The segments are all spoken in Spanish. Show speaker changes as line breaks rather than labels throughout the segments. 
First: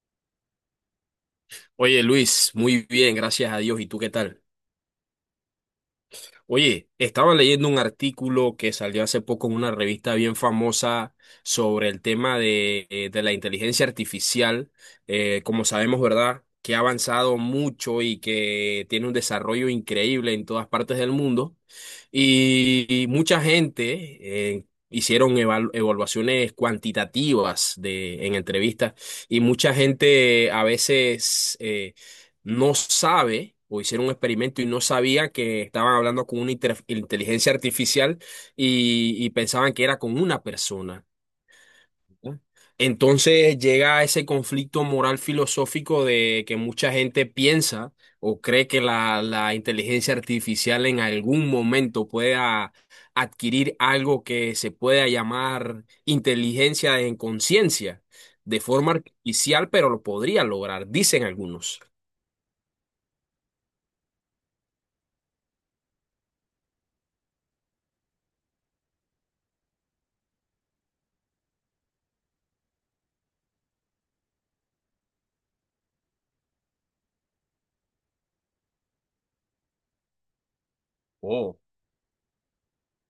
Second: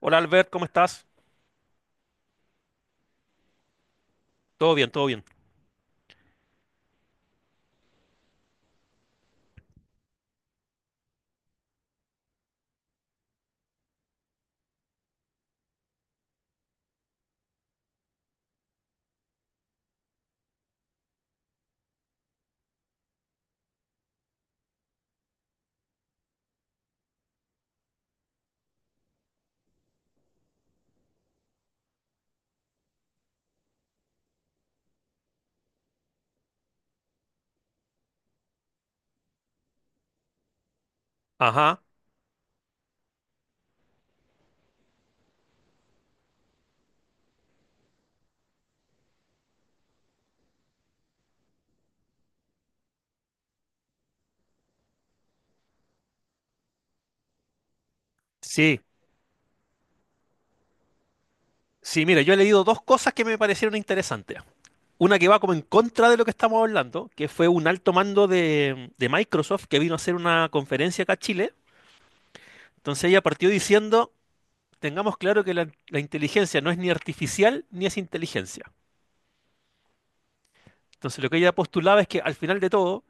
Hola Albert, ¿cómo estás?
Oye Luis, muy bien, gracias a Dios. ¿Y tú qué tal?
Todo bien, todo bien.
Oye, estaba leyendo un artículo que salió hace poco en una revista bien famosa sobre el tema de la inteligencia artificial. Como sabemos, ¿verdad? Que ha avanzado mucho y que tiene un desarrollo increíble en todas partes del mundo. Y mucha gente hicieron evaluaciones cuantitativas en entrevistas, y mucha gente a veces, no sabe o hicieron un experimento y no sabía que estaban hablando con una inteligencia artificial, y pensaban que era con una persona.
Ajá,
¿No? Entonces llega ese conflicto moral filosófico de que mucha gente piensa o cree que la inteligencia artificial en algún momento pueda adquirir algo que se pueda llamar inteligencia en conciencia de
sí,
forma artificial, pero lo podría lograr, dicen algunos.
sí, mira, yo he leído dos cosas que me parecieron interesantes. Una que va como en contra de lo que estamos hablando, que fue un alto mando de Microsoft que vino a hacer una conferencia acá a Chile. Entonces ella partió diciendo, tengamos claro que la inteligencia no es ni artificial ni es inteligencia. Entonces lo que ella postulaba es que al final de todo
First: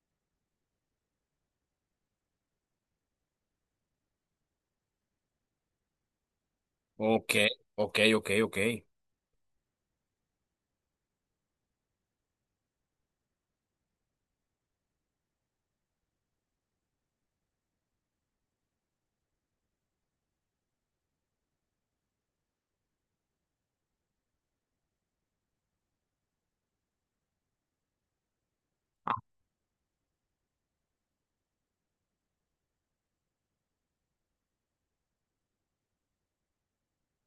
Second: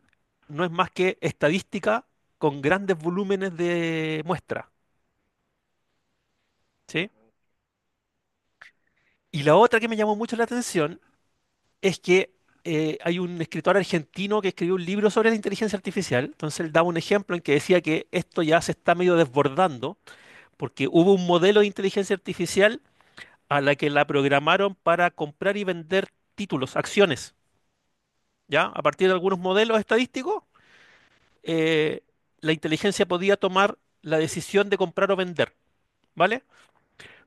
no es más que estadística con grandes volúmenes de muestra, ¿sí?
Ok, ok, ok, ok.
Y la otra que me llamó mucho la atención es que hay un escritor argentino que escribió un libro sobre la inteligencia artificial. Entonces él daba un ejemplo en que decía que esto ya se está medio desbordando porque hubo un modelo de inteligencia artificial a la que la programaron para comprar y vender títulos, acciones, ¿ya? A partir
Ah,
de algunos modelos estadísticos, eh, la inteligencia podía tomar la decisión de comprar o vender, ¿vale?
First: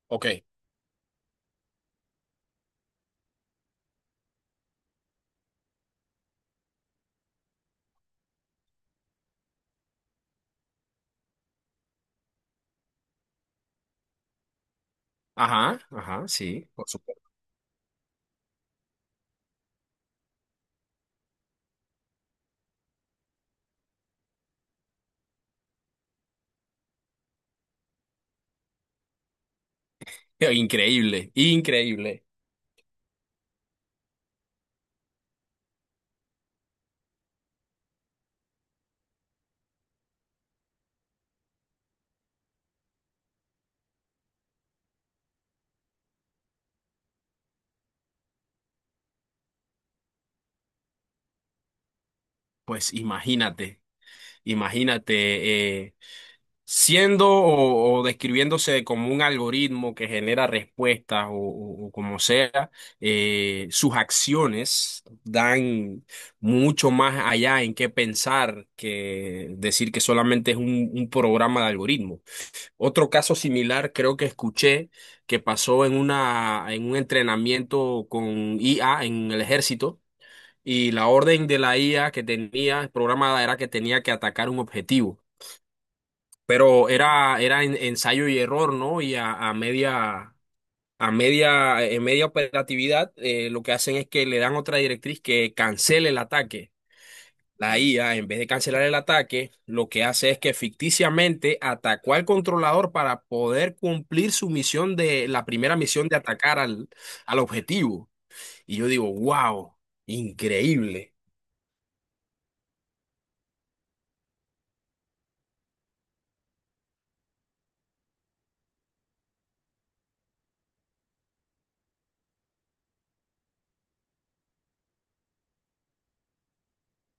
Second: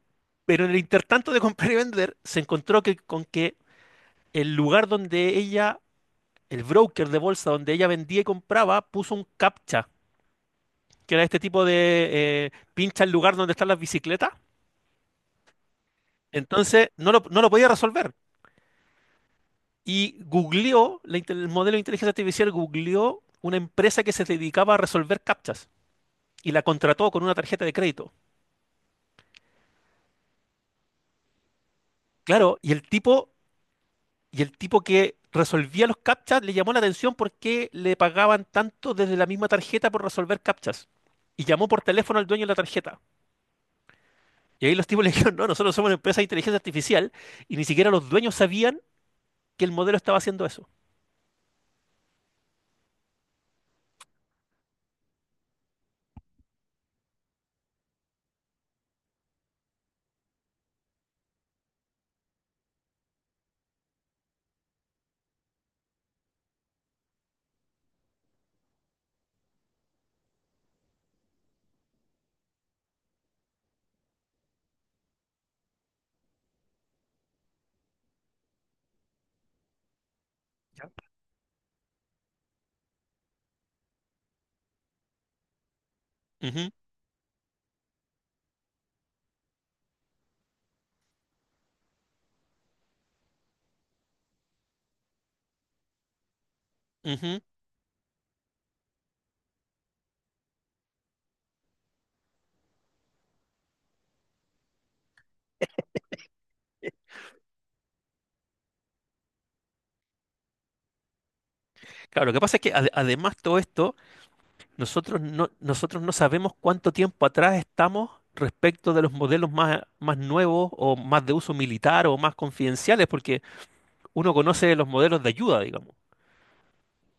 ok.
Pero en el intertanto de comprar y vender, se encontró que, con que el lugar donde ella el broker de bolsa donde ella vendía y compraba puso un captcha, que era este tipo de pincha el lugar donde están las bicicletas.
Ajá, ajá, sí,
Entonces
por supuesto.
no lo podía resolver. Y googleó, el modelo de inteligencia artificial googleó una empresa que se dedicaba a resolver captchas y la contrató con una tarjeta de crédito.
Increíble, increíble.
Claro, y el tipo que resolvía los captchas le llamó la atención porque le pagaban tanto desde la misma tarjeta por resolver captchas. Y llamó por teléfono al dueño de la tarjeta. Y ahí los tipos le dijeron, no, nosotros somos una empresa de inteligencia artificial y ni siquiera los dueños sabían que el modelo estaba haciendo eso.
Pues imagínate, imagínate, siendo o describiéndose como un algoritmo que genera respuestas o como sea, sus acciones dan mucho más allá en qué pensar que decir que solamente es un programa de algoritmo. Otro caso similar creo que escuché que pasó en un entrenamiento con IA en el ejército
¿Ya?
y la orden de la IA que tenía programada era que tenía que atacar un objetivo,
Ujú,
pero era ensayo y error, ¿no? Y en media operatividad, lo que hacen es que le dan otra directriz que cancele el ataque.
ujú.
La IA, en vez de cancelar el ataque, lo que hace es que ficticiamente atacó al controlador para poder cumplir su misión de la primera misión de atacar al objetivo. Y yo digo, wow, increíble.
Claro, lo que pasa es que además todo esto, nosotros no sabemos cuánto tiempo atrás estamos respecto de los modelos más, más nuevos o más de uso militar o más confidenciales, porque uno conoce los modelos de ayuda, digamos.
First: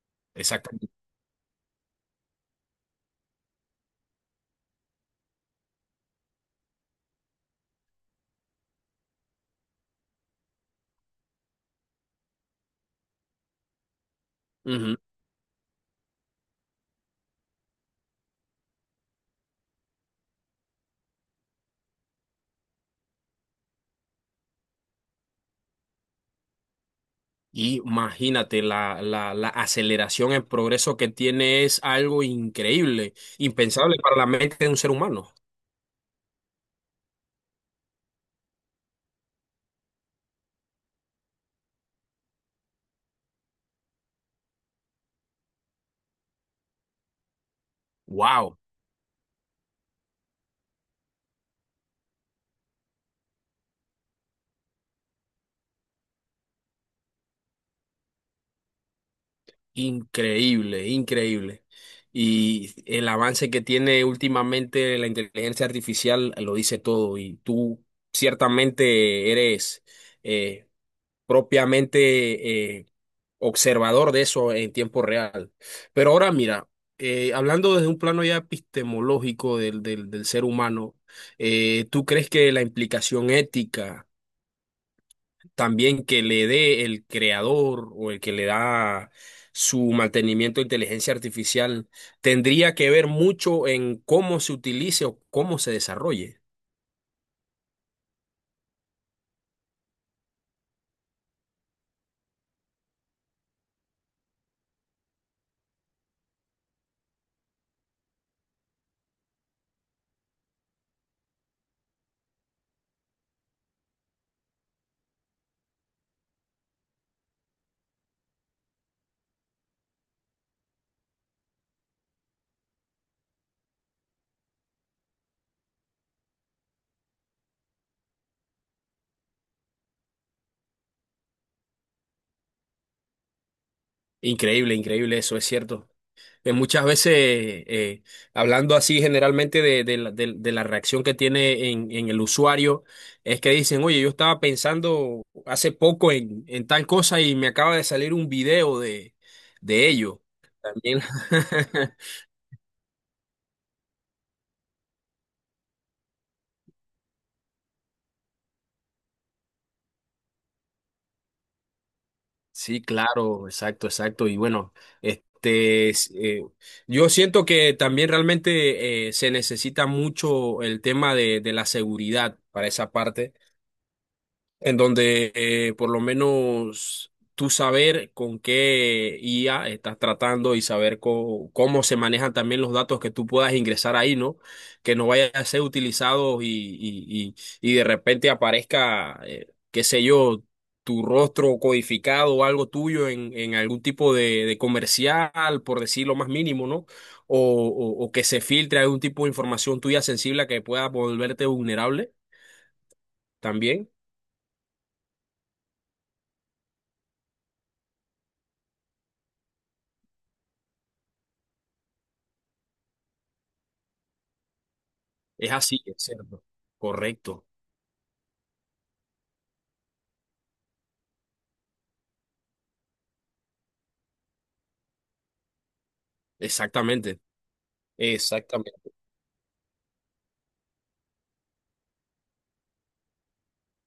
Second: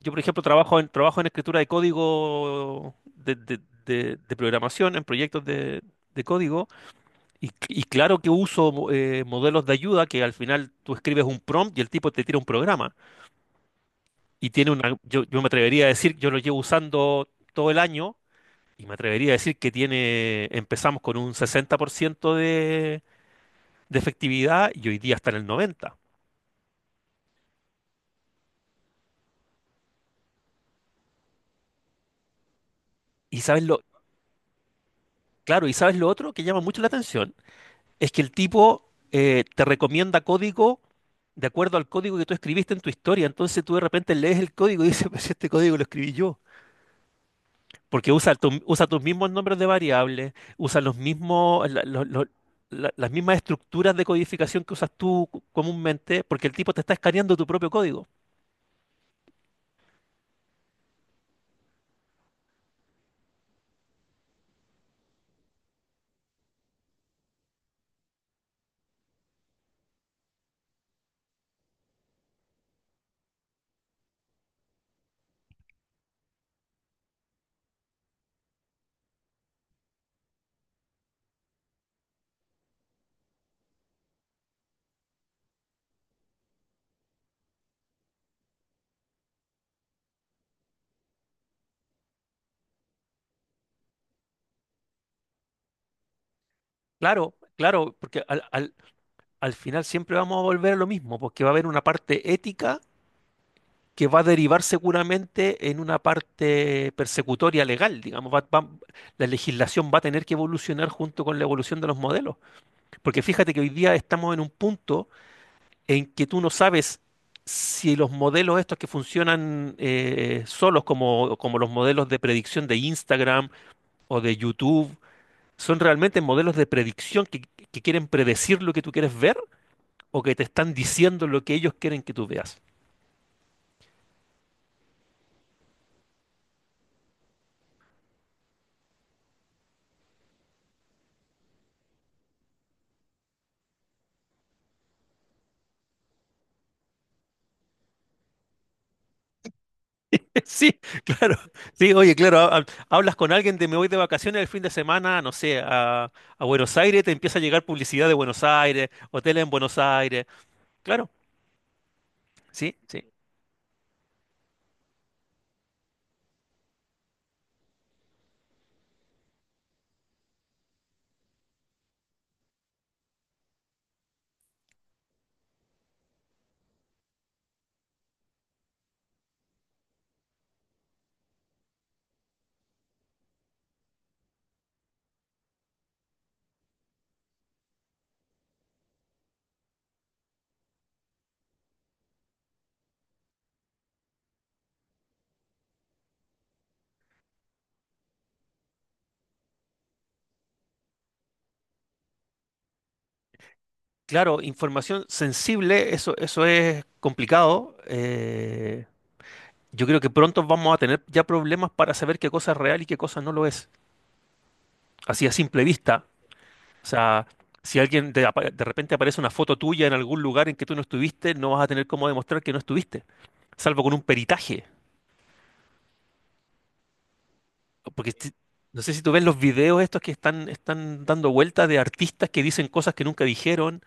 Yo, por ejemplo,
Exactamente.
trabajo en escritura de código de de programación, en proyectos de código. Y claro que uso modelos de ayuda que al final tú escribes un prompt y el tipo te tira un programa. Y tiene una,
Ujú.
yo me atrevería a decir, yo lo llevo usando todo el año y me atrevería a decir que tiene, empezamos con un 60% de efectividad y hoy día está en el 90%.
Y imagínate, la aceleración en progreso que tiene es algo increíble,
Y sabes lo,
impensable para la mente de un ser humano.
claro, y sabes lo otro que llama mucho la atención, es que el tipo te recomienda código de acuerdo al código que tú escribiste en tu historia. Entonces tú de repente lees el código y dices, pues este código lo escribí yo. Porque
Wow.
usa tus mismos nombres de variables, usa los mismos, las mismas estructuras de codificación que usas tú comúnmente, porque el tipo te está escaneando tu propio código.
Increíble, increíble. Y el avance que tiene últimamente la inteligencia artificial lo dice todo. Y tú ciertamente eres eh, propiamente observador de eso en tiempo real. Pero ahora mira, hablando desde un plano ya epistemológico del ser humano, ¿tú crees que la implicación ética también que le dé el creador o el que le da su mantenimiento de inteligencia artificial, tendría que ver mucho en cómo se utilice o cómo se desarrolle?
Claro, claro, porque al final siempre vamos a volver a lo mismo, porque va a haber una parte ética que va a derivar seguramente en una parte persecutoria legal, digamos, la legislación va a tener que evolucionar junto con la evolución de los modelos. Porque fíjate que hoy día estamos en un punto en que tú no sabes si los modelos estos que funcionan solos, como, como los modelos de predicción de Instagram o de YouTube, son realmente modelos de predicción que quieren predecir lo que tú quieres ver o que te están diciendo lo que ellos quieren que tú veas.
Increíble, increíble, eso es cierto. Muchas veces, eh, hablando así generalmente de la reacción que tiene en el usuario, es que dicen, oye, yo estaba pensando hace poco en tal cosa y me acaba de salir un video de ello.
Sí,
También
claro. Sí, oye, claro, hablas con alguien de me voy de vacaciones el fin de semana, no sé, a Buenos Aires, te empieza a llegar publicidad de Buenos Aires, hoteles en Buenos Aires. Claro, sí,
Sí,
sí.
claro, exacto, exacto. Y bueno, este, s- eh, yo siento que también realmente se necesita mucho el tema de la seguridad para esa parte en donde por lo menos tú saber con qué IA estás tratando y saber cómo se manejan también los datos que tú puedas ingresar ahí, ¿no? Que no vaya a ser utilizados y de repente aparezca, qué sé yo, tu rostro codificado o algo tuyo en algún tipo de comercial, por decir lo más mínimo, ¿no? O, o que se filtre algún tipo de información tuya sensible que pueda volverte vulnerable también.
Claro, información sensible, eso es complicado. Yo creo que pronto vamos a tener ya problemas para saber qué cosa es real y qué cosa no lo es, así a
Es
simple
así, es
vista.
cierto.
O sea,
Correcto.
si alguien de repente aparece una foto tuya en algún lugar en que tú no estuviste, no vas a tener cómo demostrar que no estuviste, salvo con un peritaje.
Exactamente.
Porque si- No
Exactamente.
sé si tú ves los videos estos que están dando vueltas de artistas que dicen cosas que nunca dijeron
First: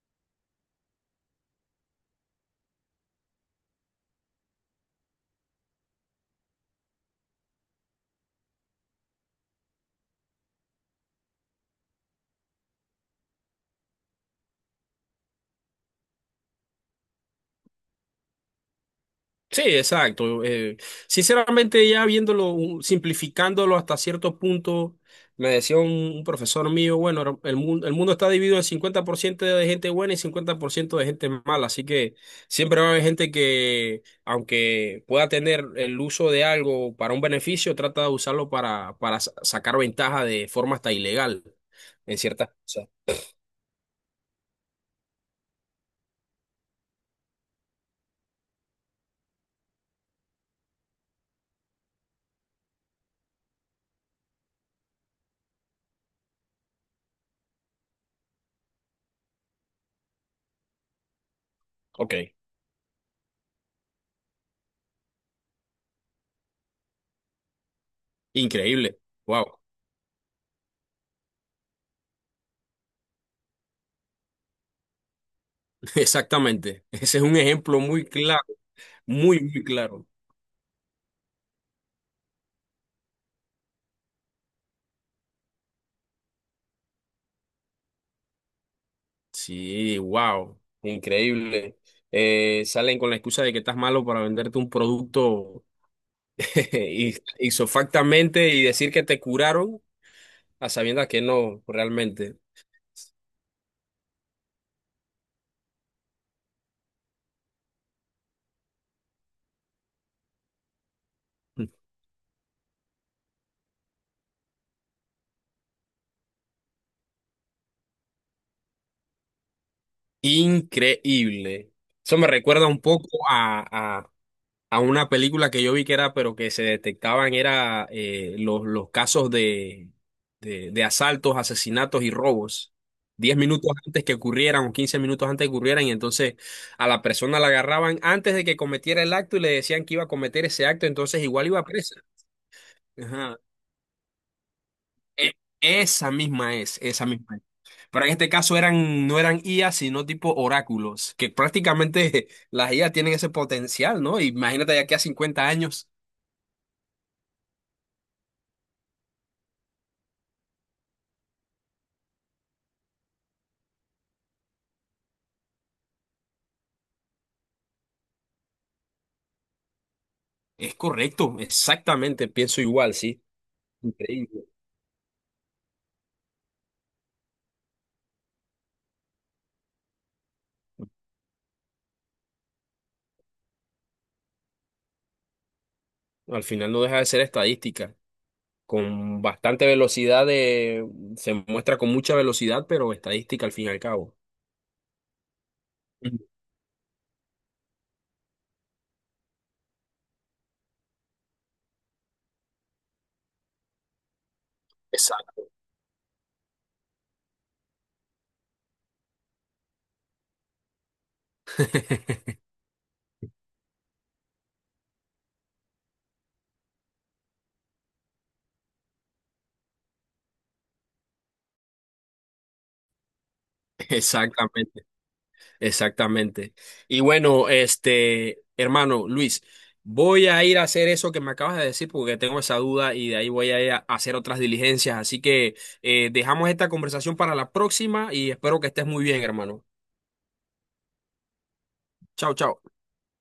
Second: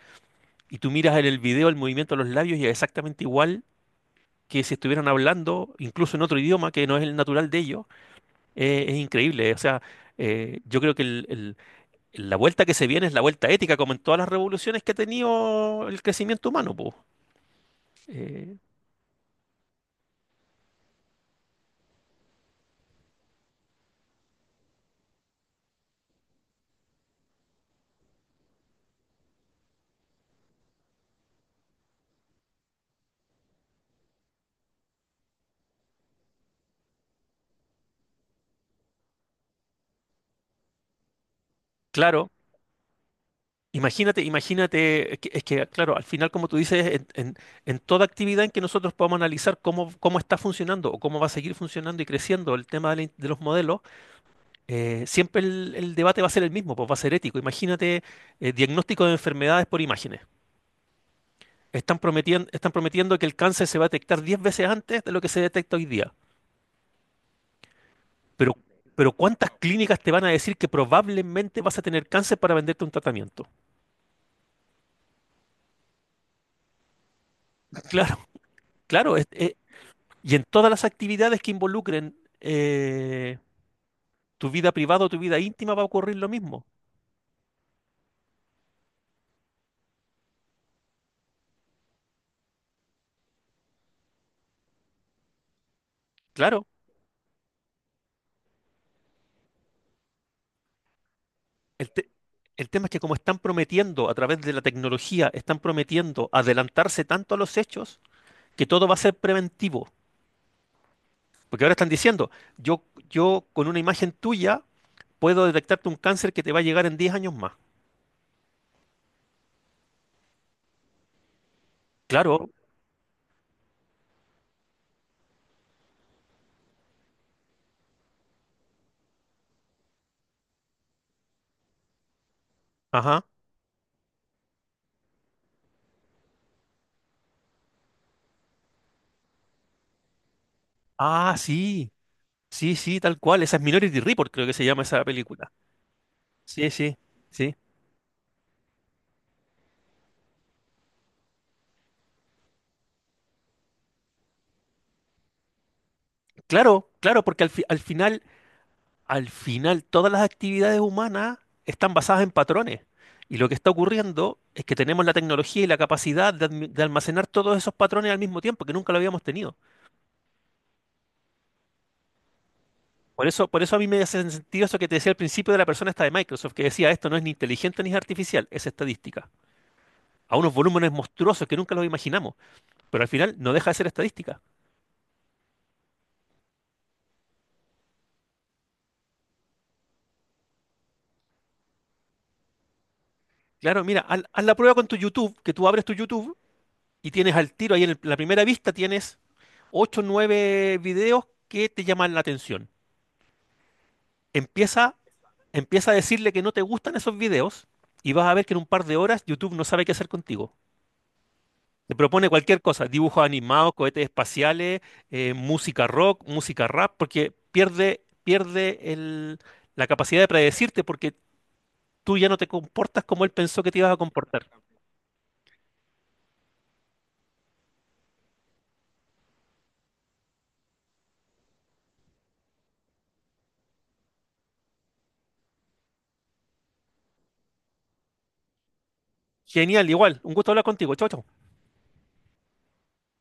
y tú miras en el video el movimiento de los labios y es exactamente igual que si estuvieran hablando, incluso en otro idioma que no es el natural de ellos, es increíble. O sea, yo creo que la vuelta que se viene es la vuelta ética, como en todas las revoluciones que ha tenido el crecimiento humano, po. Eh,
Sí, exacto. Sinceramente, ya viéndolo, simplificándolo hasta cierto punto, me decía un profesor mío, bueno, el mundo está dividido en 50% de gente buena y 50% de gente mala, así que siempre va a haber gente que, aunque pueda tener el uso de algo para un beneficio, trata de usarlo para sacar ventaja de forma hasta ilegal en
claro,
ciertas cosas.
imagínate, imagínate, claro, al final, como tú dices, en toda actividad en que nosotros podamos analizar cómo, cómo está funcionando o cómo va a seguir funcionando y creciendo el tema de, de los modelos, siempre el debate va a ser el mismo, pues va a ser ético. Imagínate, diagnóstico de enfermedades por imágenes.
Ok,
Están prometiendo que el cáncer se va a detectar 10 veces antes de lo que se detecta hoy día. Pero,
increíble.
pero ¿cuántas
Wow.
clínicas te van a decir que probablemente vas a tener cáncer para venderte un tratamiento?
Exactamente. Ese es un ejemplo muy
Claro,
claro,
claro.
muy, muy claro.
Y en todas las actividades que involucren eh, tu vida privada o tu vida íntima va a ocurrir lo mismo.
Sí, wow, increíble. Salen con la excusa de que estás malo para venderte un producto.
Claro.
Y isofactamente y decir que te curaron a sabiendas que no,
El, te-
realmente.
el tema es que como están prometiendo a través de la tecnología, están prometiendo adelantarse tanto a los hechos que todo va a ser preventivo. Porque ahora están diciendo, yo, yo con una imagen tuya puedo detectarte un cáncer que te va a llegar en diez años más.
Increíble. Eso me
Claro,
recuerda un poco a, una película que yo vi que era, pero que se detectaban era los casos de asaltos, asesinatos y robos.
ajá.
10 minutos antes que ocurrieran o 15 minutos antes que ocurrieran, y entonces a la persona la agarraban antes de que cometiera el acto y le decían que iba a cometer ese acto, entonces
Ah,
igual iba
sí,
presa.
sí, sí, tal
Ajá.
cual. Esa es Minority Report, creo que se llama esa
E-
película.
Esa misma
Sí,
es,
sí,
esa misma es.
sí.
Pero en este caso eran, no eran IA, sino tipo oráculos, que prácticamente las IA tienen ese potencial, ¿no? Imagínate ya que a 50 años.
Claro, claro, porque al final, todas las actividades humanas están basadas en patrones. Y lo que está ocurriendo es que tenemos la tecnología y la capacidad de almacenar todos esos patrones al mismo tiempo, que nunca lo habíamos tenido.
Es correcto, exactamente, pienso igual, sí.
Por eso a mí me hace
Increíble.
sentido eso que te decía al principio de la persona esta de Microsoft, que decía, esto no es ni inteligente ni es artificial, es estadística. A unos volúmenes monstruosos que nunca los imaginamos, pero al final no deja de ser estadística.
Al final no deja de ser estadística. Con bastante velocidad se muestra con mucha velocidad, pero estadística al fin y al
Claro, mira,
cabo.
haz la prueba con tu YouTube, que tú abres tu
Ujú.
YouTube y tienes al tiro ahí en la primera vista, tienes 8 o 9 videos que te llaman la atención. Empieza,
Exacto.
empieza a decirle que no te gustan esos videos y vas a ver que en un par de horas YouTube no sabe qué hacer contigo. Te propone cualquier cosa, dibujos animados, cohetes espaciales, música rock, música rap, porque pierde, pierde la capacidad de predecirte porque tú ya no te comportas como él pensó que te ibas a comportar.
Exactamente, exactamente. Y bueno, este, hermano Luis, voy a ir a hacer eso que me acabas de decir porque tengo esa duda y de ahí voy a ir a hacer otras diligencias. Así que dejamos esta conversación para la próxima y espero que estés muy bien, hermano.
Genial, igual. Un gusto hablar contigo. Chau, chau.
Chao, chao.